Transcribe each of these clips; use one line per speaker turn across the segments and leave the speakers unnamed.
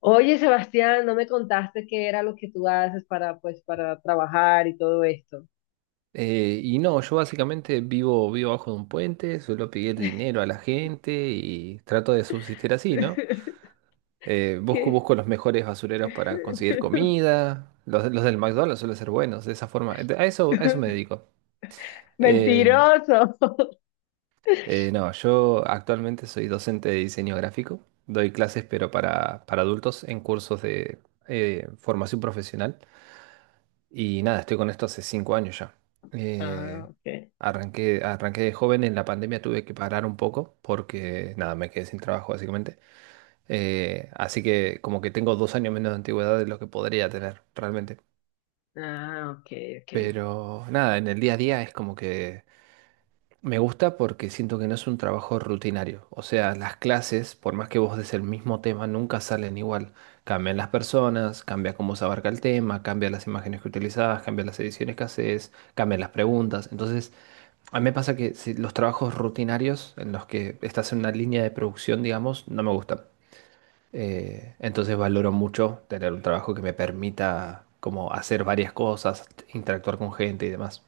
Oye, Sebastián, no me contaste qué era lo que tú haces para, pues, para trabajar y todo esto.
Y no, yo básicamente vivo, vivo bajo de un puente, suelo pedir dinero a la gente y trato de subsistir así, ¿no?
¿Qué?
Busco los mejores basureros para conseguir comida. Los del McDonald's suelen ser buenos, de esa forma. A eso me dedico. Eh,
Mentiroso.
no, yo actualmente soy docente de diseño gráfico. Doy clases, pero para adultos en cursos de formación profesional. Y nada, estoy con esto hace 5 años ya.
Ah,
Eh,
ok.
Arranqué de joven. En la pandemia tuve que parar un poco porque nada, me quedé sin trabajo básicamente. Así que como que tengo 2 años menos de antigüedad de lo que podría tener realmente.
Ah, ok, ok.
Pero nada, en el día a día es como que me gusta porque siento que no es un trabajo rutinario. O sea, las clases, por más que vos des el mismo tema, nunca salen igual. Cambian las personas, cambia cómo se abarca el tema, cambian las imágenes que utilizás, cambian las ediciones que haces, cambian las preguntas. Entonces, a mí me pasa que los trabajos rutinarios en los que estás en una línea de producción, digamos, no me gustan. Entonces valoro mucho tener un trabajo que me permita como hacer varias cosas, interactuar con gente y demás.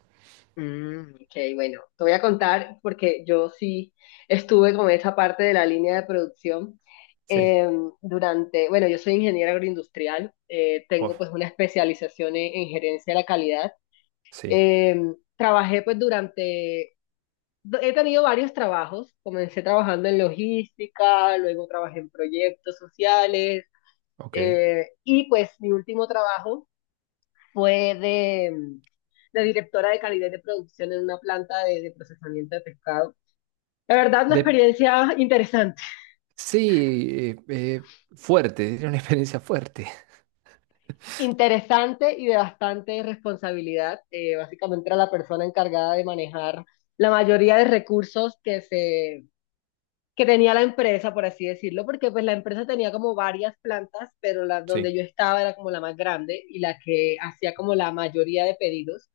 Mm, ok, bueno, te voy a contar porque yo sí estuve con esa parte de la línea de producción
Sí,
durante, bueno, yo soy ingeniera agroindustrial,
wow,
tengo pues una especialización en gerencia de la calidad.
sí,
Trabajé pues durante he tenido varios trabajos. Comencé trabajando en logística, luego trabajé en proyectos sociales,
ok.
y pues mi último trabajo fue de directora de calidad de producción en una planta de procesamiento de pescado. La verdad, una
De-
experiencia interesante,
Sí, fuerte, era una experiencia fuerte.
interesante y de bastante responsabilidad. Básicamente era la persona encargada de manejar la mayoría de recursos que tenía la empresa, por así decirlo, porque pues la empresa tenía como varias plantas, pero la donde
Sí,
yo estaba era como la más grande y la que hacía como la mayoría de pedidos,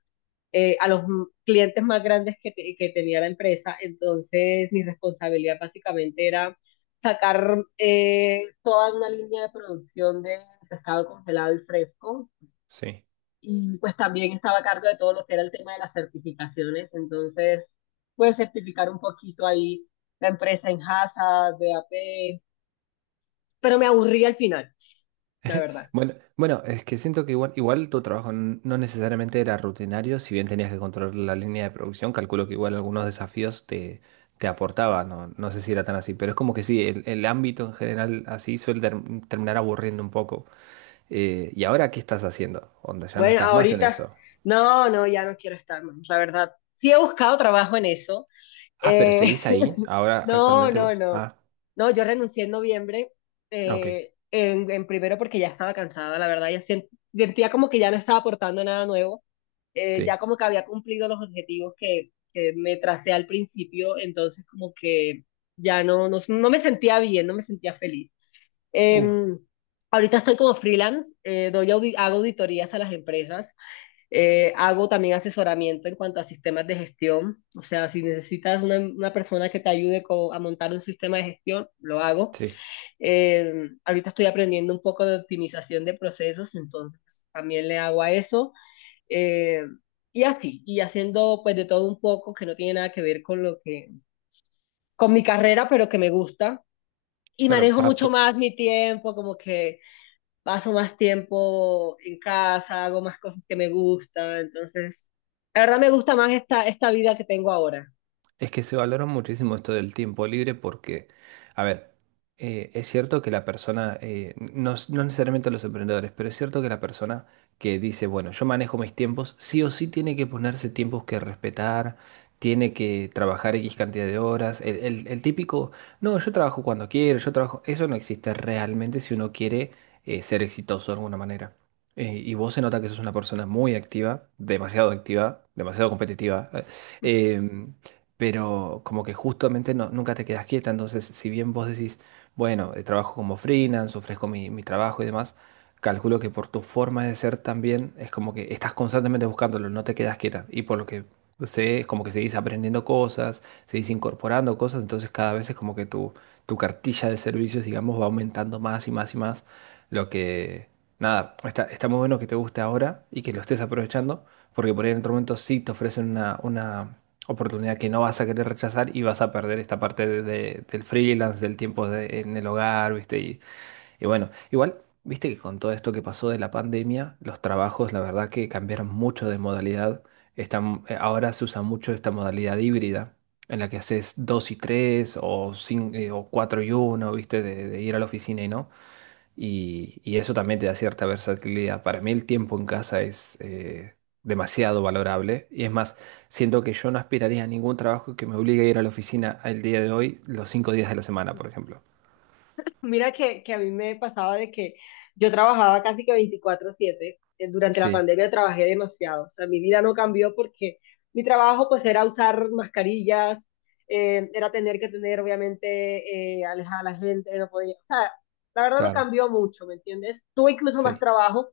a los clientes más grandes que tenía la empresa. Entonces mi responsabilidad básicamente era sacar toda una línea de producción de pescado congelado y fresco,
sí.
y pues también estaba a cargo de todo lo que era el tema de las certificaciones. Entonces pude certificar un poquito ahí la empresa en Hazard, de A P, pero me aburrí al final, la verdad.
Bueno, es que siento que igual tu trabajo no necesariamente era rutinario. Si bien tenías que controlar la línea de producción, calculo que igual algunos desafíos te aportaba. No, no sé si era tan así, pero es como que sí, el ámbito en general así suele terminar aburriendo un poco. ¿Y ahora qué estás haciendo? Onda, ya no
Bueno,
estás más en
ahorita,
eso.
no, ya no quiero estar más, la verdad. Sí he buscado trabajo en eso,
Ah, pero
eh,
seguís ahí, ahora
no,
actualmente vos.
no.
Ah,
No, yo renuncié en noviembre,
ok,
en primero porque ya estaba cansada, la verdad, ya sentía como que ya no estaba aportando nada nuevo. Ya
sí.
como que había cumplido los objetivos que me tracé al principio, entonces como que ya no me sentía bien, no me sentía feliz.
Uh,
Em, ahorita estoy como freelance. Hago
s-
auditorías a las empresas, hago también asesoramiento en cuanto a sistemas de gestión. O sea, si necesitas una persona que te ayude a montar un sistema de gestión, lo hago.
sí,
Eh, ahorita estoy aprendiendo un poco de optimización de procesos, entonces también le hago a eso. Eh, y así, y haciendo pues de todo un poco que no tiene nada que ver con con mi carrera, pero que me gusta. Y
claro,
manejo mucho más mi tiempo, como que paso más tiempo en casa, hago más cosas que me gustan. Entonces, la verdad me gusta más esta vida que tengo ahora.
es que se valora muchísimo esto del tiempo libre porque, a ver, es cierto que la persona, no, no necesariamente los emprendedores, pero es cierto que la persona que dice, bueno, yo manejo mis tiempos, sí o sí tiene que ponerse tiempos que respetar, tiene que trabajar X cantidad de horas. El típico, no, yo trabajo cuando quiero, yo trabajo, eso no existe realmente si uno quiere ser exitoso de alguna manera. Y vos se nota que sos una persona muy activa, demasiado competitiva. eh, em, pero como que justamente nunca te quedas quieta. Entonces, si bien vos decís, bueno, trabajo como freelance, ofrezco mi trabajo y demás, calculo que por tu forma de ser también es como que estás constantemente buscándolo, no te quedas quieta. Y por lo que sé, es como que seguís aprendiendo cosas, seguís incorporando cosas, entonces cada vez es como que tu cartilla de servicios, digamos, va aumentando más y más y más, lo que... Nada, está muy bueno que te guste ahora y que lo estés aprovechando, porque por ahí en otro momento sí te ofrecen una oportunidad que no vas a querer rechazar, y vas a perder esta parte del freelance, del tiempo en el hogar, ¿viste? Y bueno, igual, viste que con todo esto que pasó de la pandemia, los trabajos, la verdad que cambiaron mucho de modalidad. Están, ahora se usa mucho esta modalidad híbrida, en la que haces 2 y 3 o, 5 o 4 y 1, ¿viste? De ir a la oficina y no y, y eso también te da cierta versatilidad. Para mí el tiempo en casa es demasiado valorable, y es más, siento que yo no aspiraría a ningún trabajo que me obligue a ir a la oficina el día de hoy, los 5 días de la semana, por ejemplo.
Mira que a mí me pasaba de que yo trabajaba casi que 24/7. Durante la
Sí,
pandemia trabajé demasiado. O sea, mi vida no cambió porque mi trabajo pues era usar mascarillas. Era tener que tener obviamente alejar a la gente, no podía. O sea, la verdad no
claro,
cambió mucho, ¿me entiendes? Tuve incluso más
sí,
trabajo,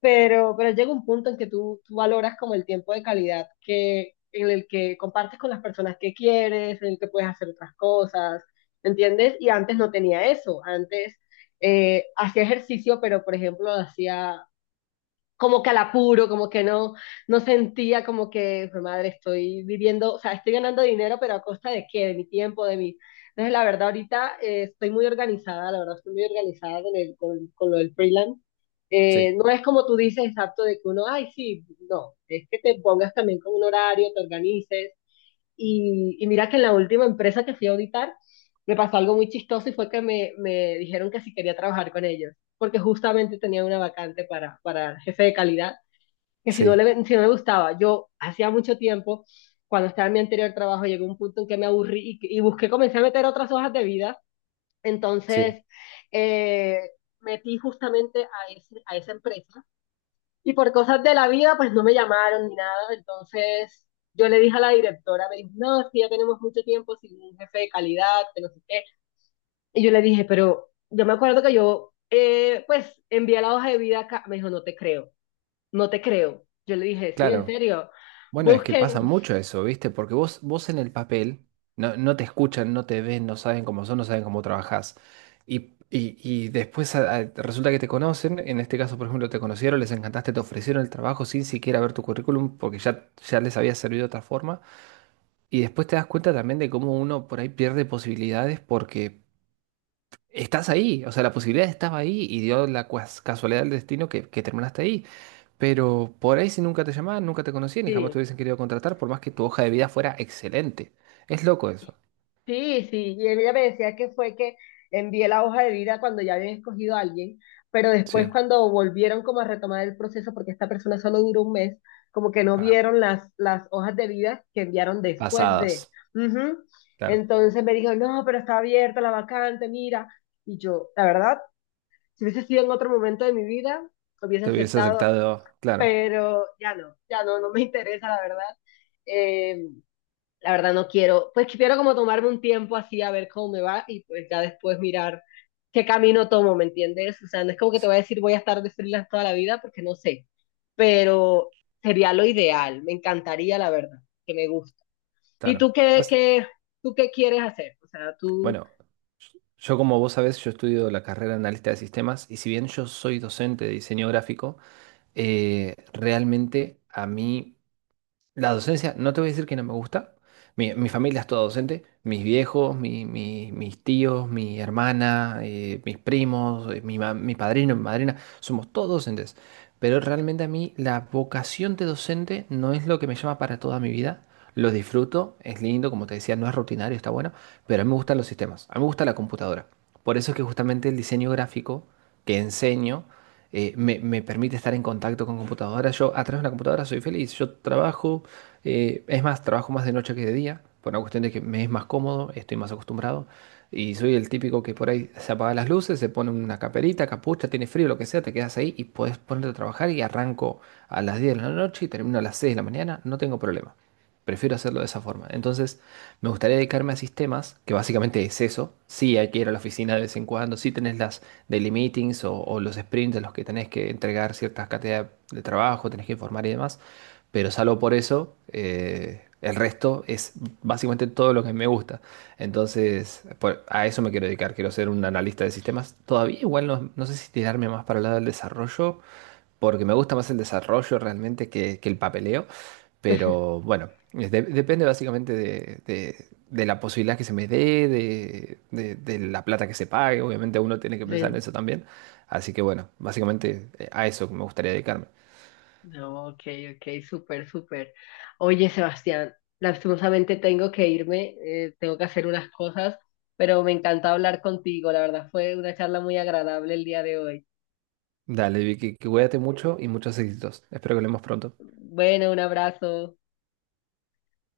pero llega un punto en que tú valoras como el tiempo de calidad en el que compartes con las personas que quieres, en el que puedes hacer otras cosas, ¿entiendes? Y antes no tenía eso, antes hacía ejercicio, pero por ejemplo lo hacía como que al apuro, como que no, no sentía como que, "Jue madre, estoy viviendo, o sea, estoy ganando dinero, pero a costa de qué, de mi tiempo, de mi... Entonces, la verdad, ahorita estoy muy organizada, la verdad, estoy muy organizada con lo del freelance.
sí,
No es como tú dices, exacto, de que uno, ay, sí, no, es que te pongas también con un horario, te organices, y mira que en la última empresa que fui a auditar, me pasó algo muy chistoso y fue que me dijeron que si quería trabajar con ellos, porque justamente tenía una vacante para jefe de calidad, que si no,
sí,
le, si no me gustaba, yo hacía mucho tiempo, cuando estaba en mi anterior trabajo, llegó un punto en que me aburrí y busqué, comencé a meter otras hojas de vida.
sí.
Entonces eh, metí justamente a esa empresa y por cosas de la vida, pues no me llamaron ni nada. Entonces yo le dije a la directora, me dijo, no, es que ya tenemos mucho tiempo sin un jefe de calidad, que no sé qué. Y yo le dije, pero yo me acuerdo que yo, pues, envié la hoja de vida acá. Me dijo, no te creo, no te creo. Yo le dije, sí, en
Claro.
serio.
Bueno, es que
Busquen,
pasa mucho eso, ¿viste? Porque vos en el papel no, no te escuchan, no te ven, no saben cómo son, no saben cómo trabajás. Y después resulta que te conocen. En este caso, por ejemplo, te conocieron, les encantaste, te ofrecieron el trabajo sin siquiera ver tu currículum porque ya les había servido de otra forma. Y después te das cuenta también de cómo uno por ahí pierde posibilidades porque estás ahí, o sea, la posibilidad estaba ahí y dio la casualidad del destino que terminaste ahí. Pero por ahí si nunca te llamaban, nunca te conocían y jamás te
sí,
hubiesen querido contratar, por más que tu hoja de vida fuera excelente. Es loco eso.
sí, sí, y ella me decía que fue que envié la hoja de vida cuando ya habían escogido a alguien, pero después
Sí.
cuando volvieron como a retomar el proceso, porque esta persona solo duró 1 mes, como que no
Ah,
vieron las hojas de vida que enviaron después de.
pasadas.
Ujú.
Claro.
Entonces me dijo, no, pero está abierta la vacante, mira. Y yo, la verdad, si hubiese sido en otro momento de mi vida, hubiese
Te hubiese
aceptado,
aceptado. Claro.
pero ya no, ya no, no me interesa, la verdad. Eh, la verdad no quiero, pues quiero como tomarme un tiempo así a ver cómo me va y pues ya después mirar qué camino tomo, ¿me entiendes? O sea, no es como que te
Sí,
voy a decir voy a estar de freelance toda la vida porque no sé, pero sería lo ideal, me encantaría la verdad, que me gusta. ¿Y
claro.
tú qué, qué, tú qué quieres hacer? O sea, tú...
Bueno, yo como vos sabés, yo estudio la carrera de analista de sistemas, y si bien yo soy docente de diseño gráfico, realmente a mí... La docencia, no te voy a decir que no me gusta. Mi familia es toda docente. Mis viejos, mis tíos, mi hermana, mis primos, mi padrino, mi madrina, somos todos docentes. Pero realmente a mí la vocación de docente no es lo que me llama para toda mi vida. Lo disfruto, es lindo, como te decía, no es rutinario, está bueno, pero a mí me gustan los sistemas, a mí me gusta la computadora. Por eso es que justamente el diseño gráfico que enseño me permite estar en contacto con computadoras. Yo a través de una computadora soy feliz. Yo trabajo, es más, trabajo más de noche que de día, por una cuestión de que me es más cómodo, estoy más acostumbrado. Y soy el típico que por ahí se apaga las luces, se pone una caperita, capucha, tiene frío, lo que sea, te quedas ahí y puedes ponerte a trabajar y arranco a las 10 de la noche y termino a las 6 de la mañana, no tengo problema. Prefiero hacerlo de esa forma. Entonces, me gustaría dedicarme a sistemas, que básicamente es eso. Sí, hay que ir a la oficina de vez en cuando, sí tenés las daily meetings o los sprints en los que tenés que entregar ciertas cantidades de trabajo, tenés que informar y demás, pero salvo por eso, el resto es básicamente todo lo que me gusta. Entonces, a eso me quiero dedicar, quiero ser un analista de sistemas. Todavía igual no, no sé si tirarme más para el lado del desarrollo porque me gusta más el desarrollo realmente que el papeleo, pero bueno, es depende básicamente de, de la posibilidad que se me dé, de, de la plata que se pague. Obviamente uno tiene que pensar
Sí.
en eso también, así que bueno, básicamente a eso me gustaría dedicarme.
No, ok, ok, súper, súper. Oye, Sebastián, lastimosamente tengo que irme, tengo que hacer unas cosas, pero me encanta hablar contigo, la verdad fue una charla muy agradable el día de hoy.
Dale, Vicky, que cuídate mucho y muchos éxitos. Espero que hablemos pronto.
Bueno, un abrazo.